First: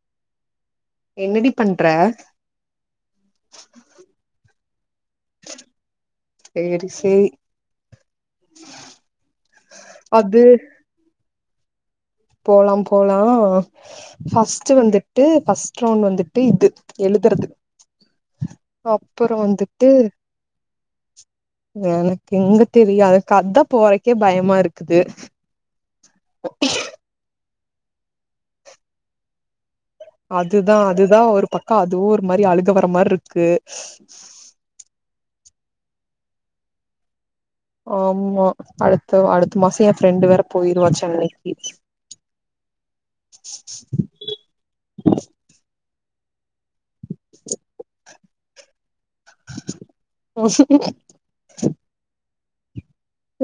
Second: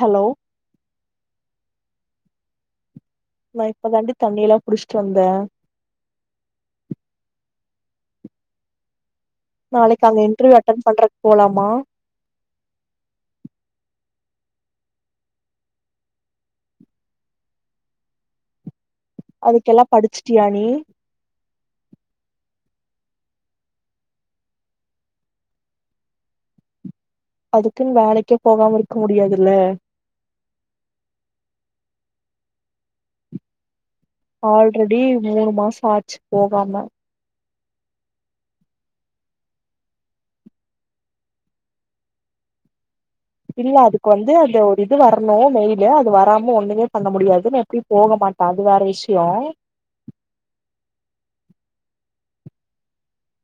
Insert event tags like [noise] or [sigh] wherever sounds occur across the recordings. Hello என்னடி பண்ற நா இப்பதாண்டி தண்ணியிலா செரி செரி [inaudible] நாளைக்கு அங்க இன்டர்வியூ அட்டெண்ட் பண்றக்கு போலாம் மா போலாம் போலாம் ஃபஸ்ட்டு வந்துட்டு ஃபஸ்ட் ரவுண்ட் வந்துட்டு இது எழுதுறது அப்புறோ அதுக்கெல்லா வந்துட்டு படிச்சிட்டியா நீ எனக்கு எங்க தெரியு அதுக்கு அதா போறக்கே பயமா இருக்குது அதுக்குன்னு வேலைக்கே போகாம இருக்க முடியாதுல்ல அதுதா அதுதா ஒரு பக்கம் அதுவும் ஒர் மாரி அழுக வரமார்ருக்கு ஆல்ரெடி மூணு மாசம் ஆச்சு போகாம ஆமா அடுத்தவா அடுத்த மாசம் என் ஃப்ரெண்டு வேற போயிருவா சென்னைக்கு. இல்ல அதுக்கு வந்து அந்த ஒர் இது வரணும் மெய்ல் க அது வராம ஒண்ணு ஏ பண்ண முடியாதுன்னு எப்டி போக மாட்டே அது வேற விஷ் [inaudible]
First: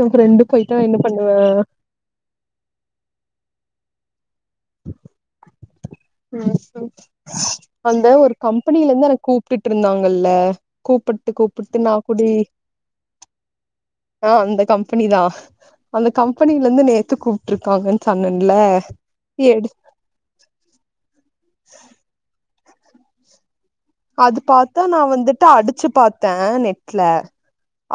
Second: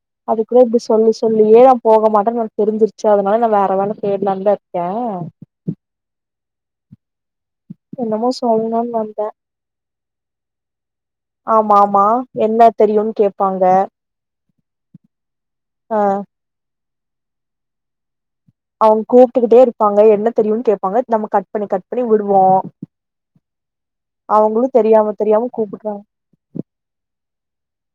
எ அது ஃப்ரெண்டு கூட போயிட்டா இப்டி என்ன சொல்லி பண்ணுவ சொல்லியே நா போக மாட்டேன்னு உனக் தெரிந்திருச்சு அதனால நா வேற வேல தேடு லானுதா இருக்கே ம்ஹூம் அந்த என்னமோ ஒரு கம்பெனியில சொல்லணுன்னு இருந்து வந்தே எனக்கு கூப்ட்டுட்டு இருந்தாங்கல்ல கூப்பிட்டு ஆமா கூப்பிட்டு நா ஆமா கூடி என்ன தெரியுன்னு கேப்பாங்க அ அந்த கம்பெனி தா, ஆ அந்த கம்பெனில இருந்து நேத் எதுக்கு கூப்ட்டுருக்காங்குனு சந் அவங்க கூப்பிட்டுகிட்டே இருப்பாங்க என்ன தெரியுன்னு கேட்பாங்க நம்ம கட் பண்ணி கட் பண்ணி விடுவோம் அது பாத்தா நா தெரியாம வந்துட்டு தெரியாம அடிச்சு கூப்புட்றாங்க பாத்த நெட்ல,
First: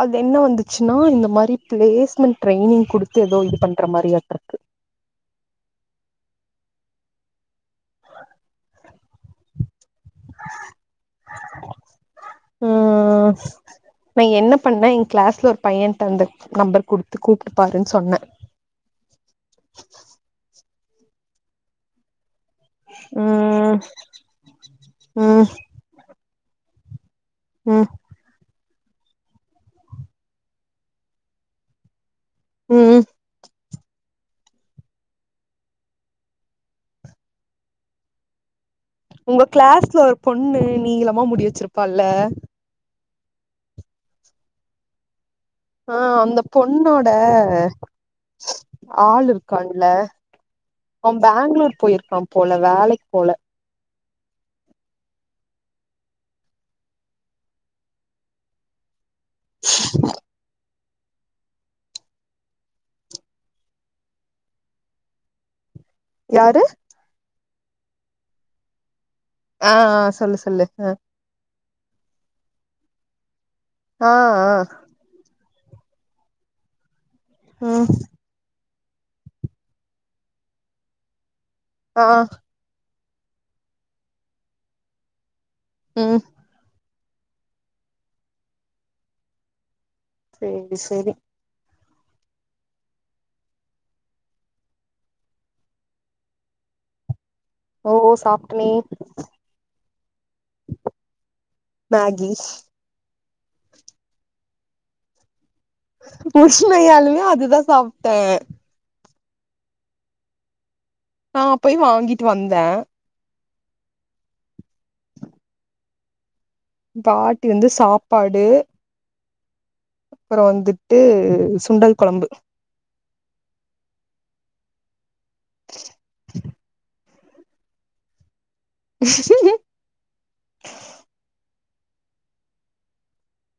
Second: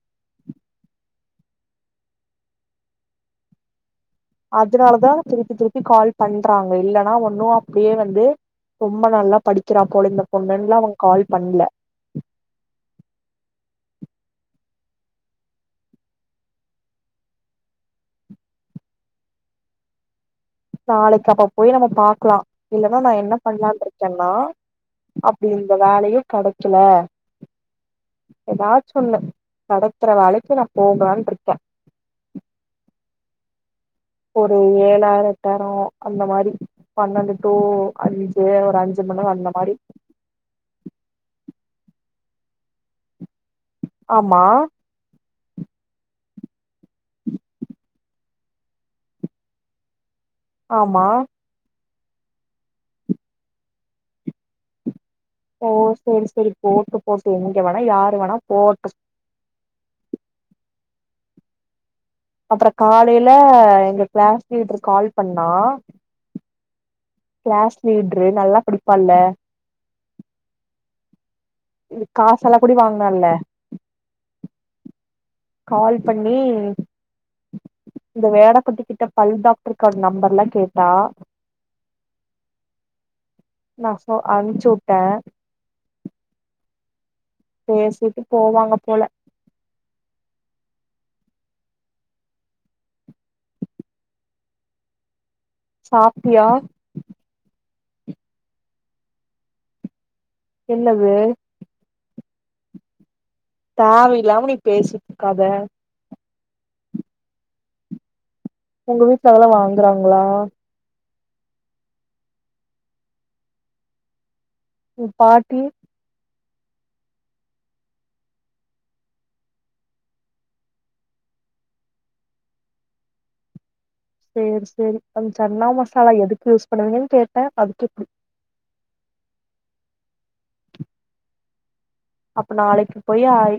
அது என்ன வந்துச்சுன்னா இந்த மா ரி பிளேஸ்மெண்ட் ட்ரைய்னிங் குடுத்து, எதோ இது பண்ற மாரியா.. அதுனாலதா திருப்பி திருப்பி கால் பண்றாங்க இல்லனா ஒண்ணு இப்டியே வந்து ரொம்ப நல்லா படிக்கிறா போல இந்த பொண்ணுனுல்லா அவன் கால் பண்ல. பண்ண என் கிளாஸ்ல ஒரு பையன்ட்டு இருந்து நம்பர் குடுத்து கூப்ட்டுப்பாருனு சொன்ன நாளைக்கு அப்ப போய் நம்ம பாக்லா இல்லனா நா என்ன ம் பண்ணலான்று இருக்கேனா ம் அப்டி இந்த வேலயு கெடை க்கல உம் எதாச்சு ஒன்னு கெடைக்கிற வேலைக்கு நா போகலான்ட்டு இருக்க உம் ஒரு ஏழாயிரோ எட்டாயிரோ அந்த மாரி பன்னெண்டு டூ அஞ்சு ஒரு அஞ்சு மணி நேரோ உங்க அந்த மாரி கிளாஸ்ல ஒரு பொண்ணு நீளமா முடி வெச்சிருப் பால்ல ஆமா ஆஹ் அந்த பொண்ணோட ஆள் இருக்கான்ல ஆமா அவன் பேங்ளூர் போயிரு கான் போல வேலைக்கு போல ஓ செரி செரி போட்டு போட்டு எங்க வேணா யாரு வேணா போட்டு அப்புறோ காலைல எங்க கிளாஸ் லீடர் கால் பண்ணா யாரு கிளாஸ் லீடுரு நல்லா படிப்பால்ல ஆஹ்ஹ் சொல்லு சொல்லு ஆஹ் காச எல்லாங் கூடி வாங்குனால்ல ஆஹ் ஆஹ் கால் பண்ணி ம் இந்த வேட பட்டி கிட்ட பல் டாக்டர் கார்டு நம்பர் எல்லா கேட்டா ஆஹ் நா சோ அனுப்ச்சு விட்ட ம் பேசிட்டு போவாங்க போல செரி செரி சாப்டியா ஓ சாப்ட்டனே என்னது மேகி தேவ இல்லாம நீ பேசிட்டு இருக்காத உண்மயாலுமே அதுதா சாப்ட்ட உங்க வீட்ல அதெல்லா வாங்குறாங்களா நா போய் வாங்கிட்டு வந்த உ பாட்டி பாட்டி வந்து சாப்பாடு அப்றம் வந்துட்டு சுண்டல் கொழம்பு செரி செரி அந்த சன்னா மசாலா எதுக்கு யூஸ் பண்ணுவீங்கன்னு கேட்ட அதுக்குப்புடி அப்ப நாளைக்கு போய் ஆய்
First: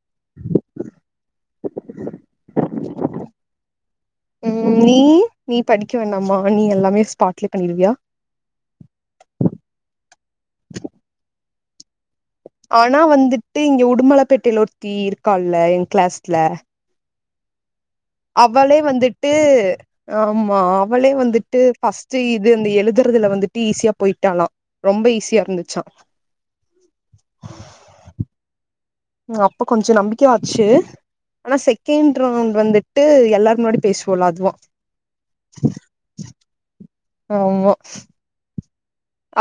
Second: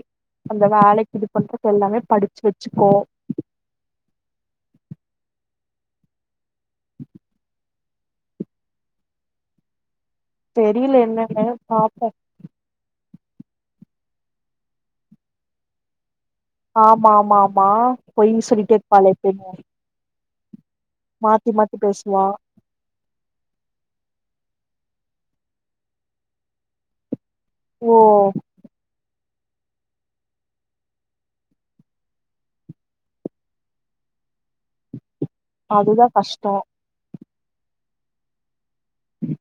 அந்த வேலைக்கு இது பண்றது எல்லாமே படிச்சு வெச்சுக்கோ ம் நீ நீ படிக்க வேண்டாமா நீ எல்லாமே ஸ்பாட்லே பண்ணிருவியா தெரில என்னனு பாப்போ ஆனா வந்துட்டு இங்க உடுமலைப்பேட்டைல ஒருத்தி இருக்கால என் கிளாஸ் ஆமாம் மாமா அவளே வந்துட்டு அ மா அவளே மாத்தி வந்துட்டு மாத்தி ஃபஸ்ட் டு பேசுவா இது அந்த எழுதுறதுல வந்துட்டு ஈஸியா போயிட்டாலா ரொம்ப ஈஸியா இருந்துச்சா ஓ அப்ப கொஞ்சம் நம்பிக்கையா ஆச்சு ஆனா செகண்ட் ரவுண்ட் வந்துட்டு எல்லாரு முன்னாடி பேசுவோல அதுவாம் அதுதா கஷ்டோ ஆம்மா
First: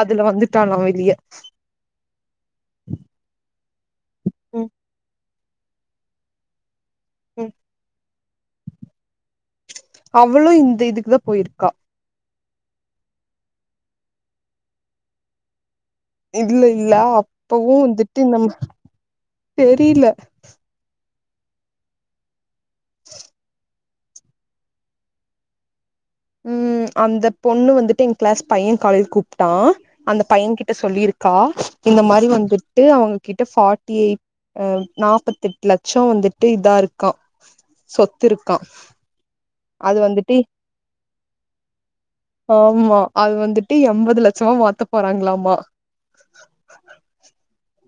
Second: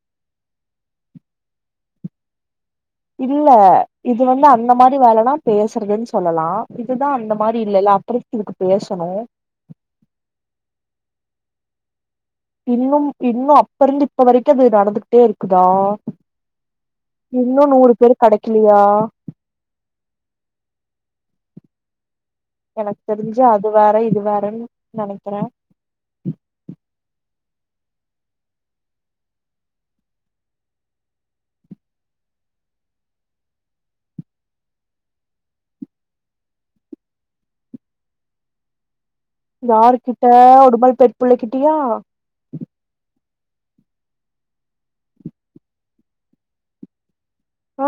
அதுல வந்துட்டானா வெளியே இல்ல இது வந்து ம் அந்த மாரி வேலன்னா பேசுறதுனு சொல்லலா இதுதா அந்த ம் மாரி இல்லல்ல அப்டி இதுக்கு பேசணோ அவளு இந்த இதுக்குதா போயிருக்கா இன்னும் இன்னோ அப்ப இருந்து இப்ப வரைக்கோ அது நடந்துகிட்டே இருக்குதா இல்ல இல்ல இன்னு அப்பவு நூறு பேரு வந்துட்டு இந்த நம்ம கெடைக்கலையா தெரியுல எனக்கு தெரிஞ்சு அதுவு இது வேற இது வேறனு நெனைக்குறே ம் அந்த பொண்ணு வந்துட்டு எங்க கிளாஸ் பைய காலேஜ்ல கூப்ட்டா அந்த பைய கிட்ட சொல்லியிருக்கா இந்த மாரி வந்துட்டு அவுங்க கிட்ட ஃபார்ட்டிஎயிட் நாப்பத்தெட்டு லட்சோ வந்துட்டு இதா இருக்கா சொத்து இருக்கா யாரு அது கிட்ட வந்துட்டு ஒரு பல் பெட் புள்ளகிட்டியா ஆமா அது வந்துட்டு எண்பது லட்சமா மாத்த போறாங்களாமா ஹ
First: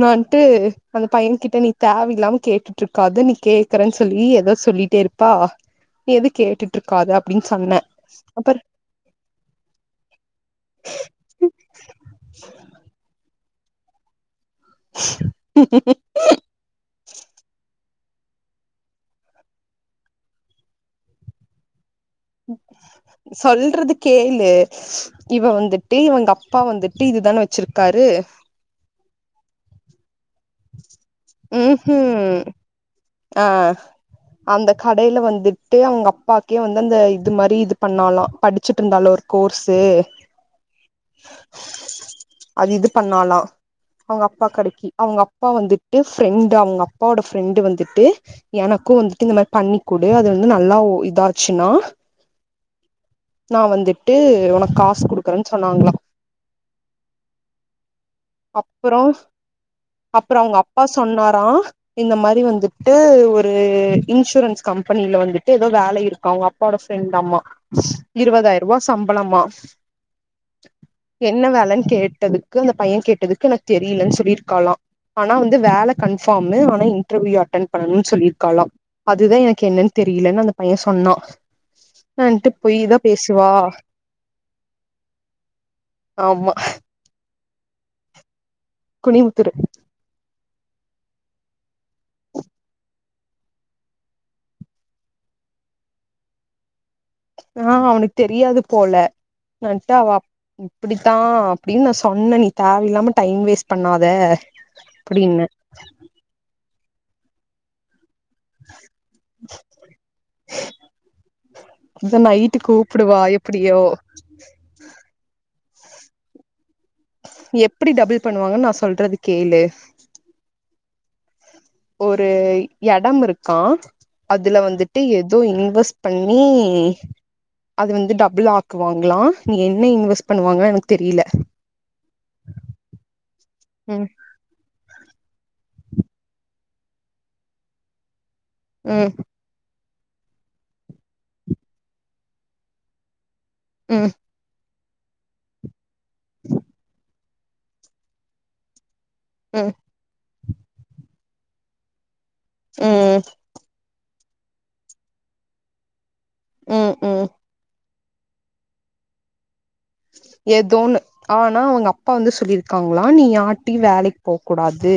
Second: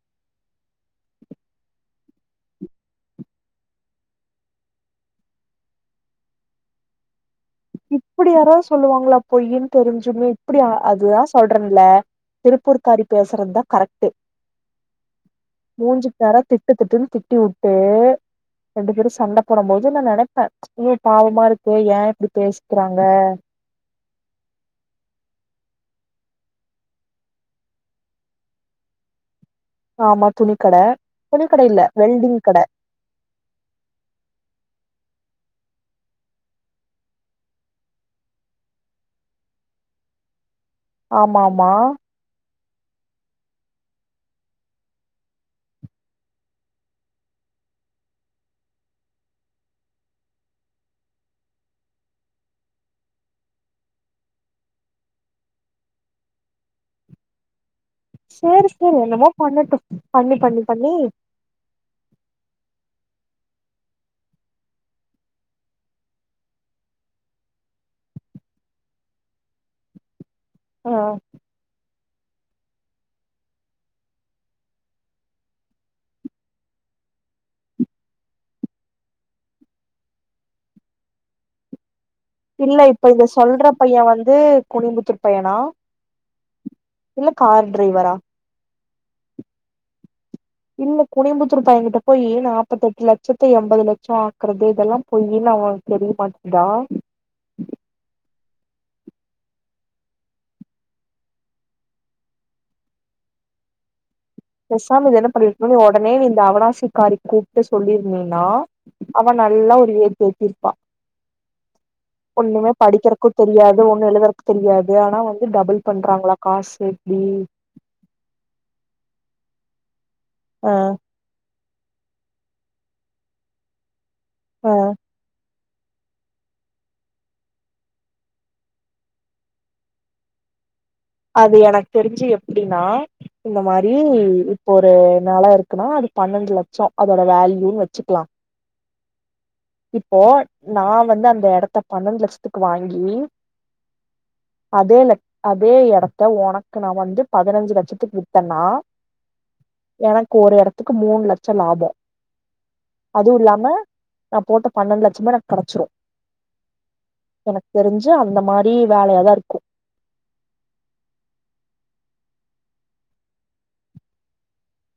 நா வன்டு அந்த பைய கிட்ட நீ தேவ இலாம கேட்டுட்டு இருக்காத நீ கேக்றன்னு சொல்லி ஏதோ சொல்லிட்டே இருப்பா நீ எது கேட்டுட்டு இருக்காத அப்டின்னு சொன்னே இப்புடி அப்பற யாராவது சொல்லுவாங்களா பொய்யின்னு தெரிஞ்சுமே இப்டி அதுதான் சொல்றேன்ல திருப்பூர்க்காரி பேசுறதுத கரெக்ட்டு மூஞ்சிக் நேர திட்டு திட்டுன்னு திட்டி உட்டு ரெண்டு பேரும் சண்ட போட போது நான் நினைப்பேன் ஏ பாவமா இருக்கு ஏன் பேசிக்கறாங்க சொல்றது கேளு இவ வந்துட்டு இவங்க அப்பா வந்துட்டு இதுதான வச்சிருக்காரு ஆமா துணிக்கட துணிக்கட உம் இல்ல வெல்டிங் உஹம் கட ஆஹ் அந்த கடையில வந் துட்டு அவங்க அப்பாக்கே வந்து அந்த இது மாதிரி இது பண்ணாலாம் படிச்சட்டு இருந்தாலும் ஒரு கோர்ஸு ஆமமா அது இது பண்ணாலாம் அவங்க அப்பா கடைக்கு அவங்க அப் பா வந்துட்டு ஃப்ரெண்டு் அவங்க அப்பாவோட ஃப்ரெண்டு் வந்துட்டு எனக்கும் வந்துட்டு இந்த மாரி பண்ணிக்கடு அது வந்து நல்லா இதாச்சுன்னா நான் வந்துட்டு உனக்கு காசு குடுக்குறேன்னு சொன்னாங்களா சரி சரி என்னமோ பண்ணட்டும் அப்புறம் அவங்க அப்பா சொன்னாரா இந்த மாரி வந்து ட்டு ஒரு இன்சூரன்ஸ் கம்பெனில வந்துட்டு ஏதோ வேலை இருக்கா அவங்க அப்பாவோட ஃப்ரெண்ட் ஆமா இருபதாயிரம் ரூபா சம்பளம்மா ஆ என்ன வேலன்னு கேட் டதுக்கு அந்த பையன் கேட்டதுக்கு எனக்கு தெரியலன்னு சொல்லியிருக்கலாம் ஆனா வந்து வேலை கன்ஃபார்ம் ஆனா இன்டர்வியூ அட்டன் பண்ணணும்னு சொல்லிருக்கலாம் அதுதான் எனக்கு என்னன்னு தெரியலன்னு அந்த பையன் சொன்னான் இல்ல இப்ப இத சொல்ற பையன் வந்து குனிம்புத்தூர் பையனா ஆமா இல்ல கார் டிரைவரா குனிவுத்துரு இல்ல குனியம்புத்தூர் பையனங்கிட்ட போய் நாற்பத்த எட்டு லட்சத்து எண்பது லட்சம் ஆக்குறது இதெல்லாம் பொய்யின்னு அவன் தெரிய மாட்டேதா ஆஹ் அவனுக்கு தெரியாது போல நான்டு அவள் இப்படித்தான் அப்படின்னு நான் சொன்னேன் நீ தேவ இலாம டைம் வேஸ்ட் பண்ணாத பேசாம இது என்ன அப்டின்னே பண்ணிருக்கனு உடனே நீ இந்த அவனாசி காரி கூப்டு சொல்லிரு ந்தனா அவ நல்ல ஒரு ஏத்து ஏத்திருப்பா அதா நைட்டு ஒண்ணுமே கூப்புடுவா படிக்கிறதுக்கு தெரியாது எப்டியோ ஒண்ணு எழுதுறக்கு தெரியாது ஆனா வந்து டபுள் பண்றாங்களா காசு இப்டி எப்படி டபுள் பண்ணுவாங்கன்னு நான் சொல்றது கேளு ஆஹ் ஒரு எடம் இருக்கான் அதுல ஆ வந்துட்டு ஏதோ இ ன்வஸ் பண்ணி அது வந்து டபுள் ஆக்குவாங்களாம் நீ என்ன இன்வெஸ்ட் பண்ணுவாங்க எனக்கு தெரில அது எனக்கு தெரிஞ்சு எப்படின்னா இந்த மாரி ம் இப்போ ஒரு வேல இருக்குன்னா அது பன்னெண்டு லட்சம் அதோட வேல்யூன்னு வச்சுக்கலாம் உஹம் இப்போ நான் வந்து அந்த இடத்த பன்னந்து லட்சத்துக்கு வாங்கி ம் அதோல அதே எட த்த உனக்கு நா வந்து பதினஞ்சு லட்சத்துக்கு விட்டேனா ம் கு ஒரு எடத்துக்கு மூணு லட்சம் லாபம் ம் அதுவு இல்லாம நா போட்ட பன்னெண்டு லட்சமு எனக்கு கெடைச்சிரு ம் ம் எனக்கு தெரிஞ்சி செஞ்சா அந்த மாரி வேலையாதா இருக்கு ஏதோனு ஆனா அவுங்க அப்பா வந்து சொல்லிருக்காங்களா நீ யார்ட்டியு வேலைக்கு போக்கூடாது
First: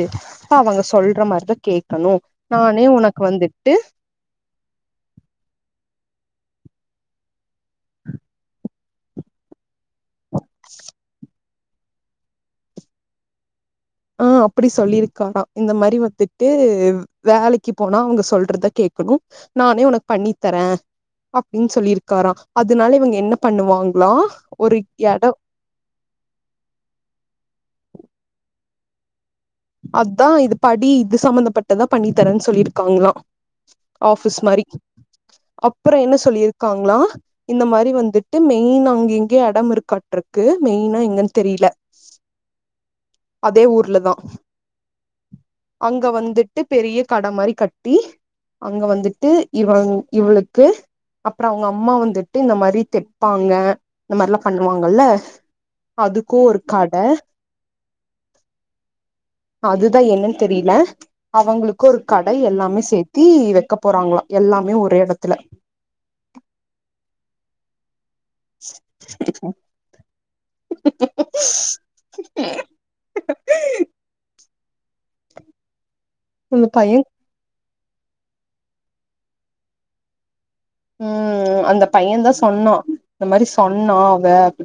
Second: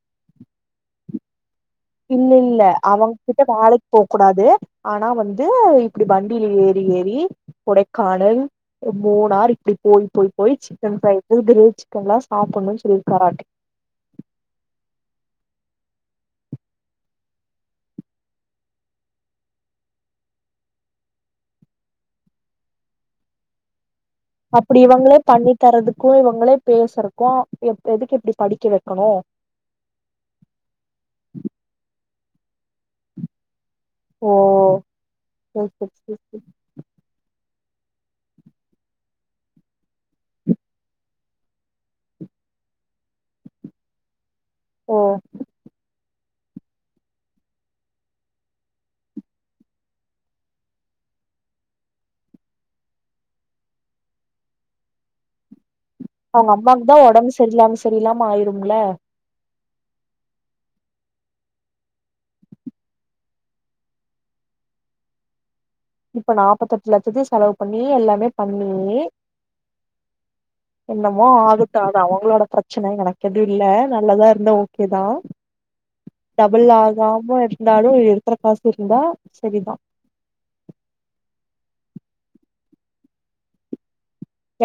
அவங்க சொல்ற மாரிதா கேட்கணு இல்ல இல்ல நானே உனக்கு அவங்ககிட்ட வந்துட்டு வேலைக்கு போக்கூடாது ஆனா வந்து இப்டி வண்டில ஏறி ஏறி கொடைக்கானல் மூணார் இப்டி போய் போய் போய் சிக்கன் ஃப்ரைஸ் கிரில் சிக்கன் எல்லா சாப்புட்ணுனு சொல்லிருக்காராட்டு ஆ, அப்டி சொல்லிருக்காரா இந்த மாரி வந்துட்டு வேலைக்கி போனா அவுங்க சொல்றத கேக்குணு நானே உனக்கு பண்ணித்தர அப்டினு சொல்லிருக்காரா அதுனால இவுங்க என்ன பண்ணுவாங் அப்டி இவங்களே பண்ணி தரதுக்கு இவங்களே பேசறக்கு எது எதுக்கு இப்டி படிக்க வை க்கனு அதா இது படி இது சம்மந்தப்பட்டதா பண்ணி தரனு சொல்லிருக்காங்களா ஓ ஆபிஸ் மாரி சரி அப்பற சரி என்ன சரி. சொல்லிருக்காங்ளா இந்த மாரி வந்துட்டு மெயின் அங்கெங்கயோ அடம் இருக்காட்டுருக்கு மெயினா எங்கனு தெரில அதே ஊர்லதா ஓ அங்க வந்துட்டு பெரிய கட மாரி கட்டி அங்க வந்துட்டு இவளங் இவுளுக்கு அப்றோ அவுங்க அம்மா வந்துட்டு இந்த மாரி தெப்பாங்க இந்த மாரிலா பண்ணுவாங்கல்ல அதுக்கு அவங்க ஒரு கட அம்மாவுக்குதா ஒடம்பு சரிலாம சரியிலாம ஆயிரும்ல அதுதா என்னென்னு தெரியல அவுங்ளுக்கு ஒரு கடை எல்லாமே சேர்த்தி வெக்க போறாங்களா எல்லாமே ஒரே எடத்துல இப்ப நாப்பத்தெட்டு லட்சத்தையு செலவு பண்ணி எல்லாமே பண்ணி என்னமோ ஆகட்டு அது அவங்களோட பிரச்சன எனக்கு எதும் இல்ல நல்லதா இருந்த ஓ கே தா அந்த டபுள் பைய ஆகாம இருந்தாலு இருக்குற காசு இருந்தா சரிதா ம் அந்த பையன்தா சொன்னா இந்த மாரி சொன்னா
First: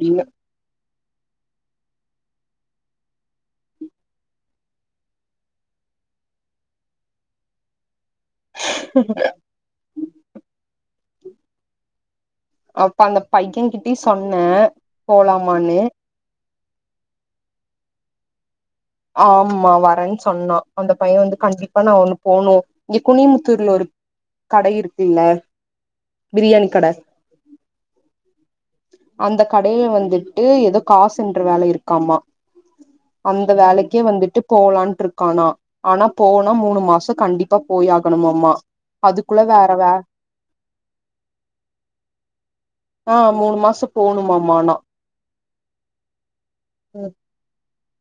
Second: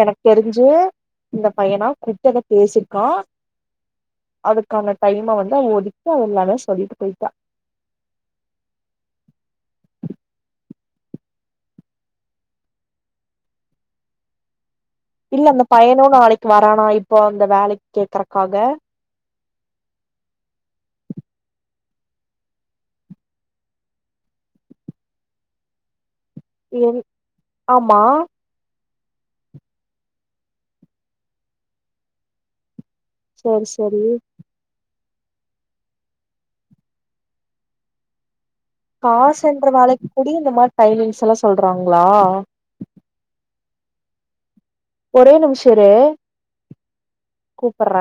எனக்கு தெரிஞ்சு இந்த பையனா குட்டத பேசிருக்கா அதுக்கான டைம வந்து அவ ஒதுக்கி அவ எல்லாமே சொல்லிட்டு போயிட்டா அப்ப அந்த பையன் கிட்டயு சொன்ன இல்ல அந்த பையனு நாளைக் கு வரானா இப்போ அந்த வேலைக்கு கேக்குறக்காக ஆமா வரனு சொன்னா அந்த பைய வந்து கண்டிப்பா நா ஒண்ணு போனு இங்க குனிமுத்தூர்ல ஒரு கடை இருக்குல்ல பிரியாணி கட சேரி ஆமா அந்த கடைல வந்துட்டு ஏதோ காசு எண்ற வேலை இருக்காமா அந்த சேரி வேலைக்கே சேரி வந்துட்டு போலான்ட்ரு க்கானா ஆனா போனா மூணு மாசொ கண்டிப்பா போய் ஆகணுமாம்மா காசு எண்ற வேலைக்கு கூடியு இந்த மாரி டைமிங்ஸ்லா சொல்றாங்ளா ஆ மூணு மாசோ போணுமாமா நா ஒரே நிமிஷ இரு கூப்புட்ற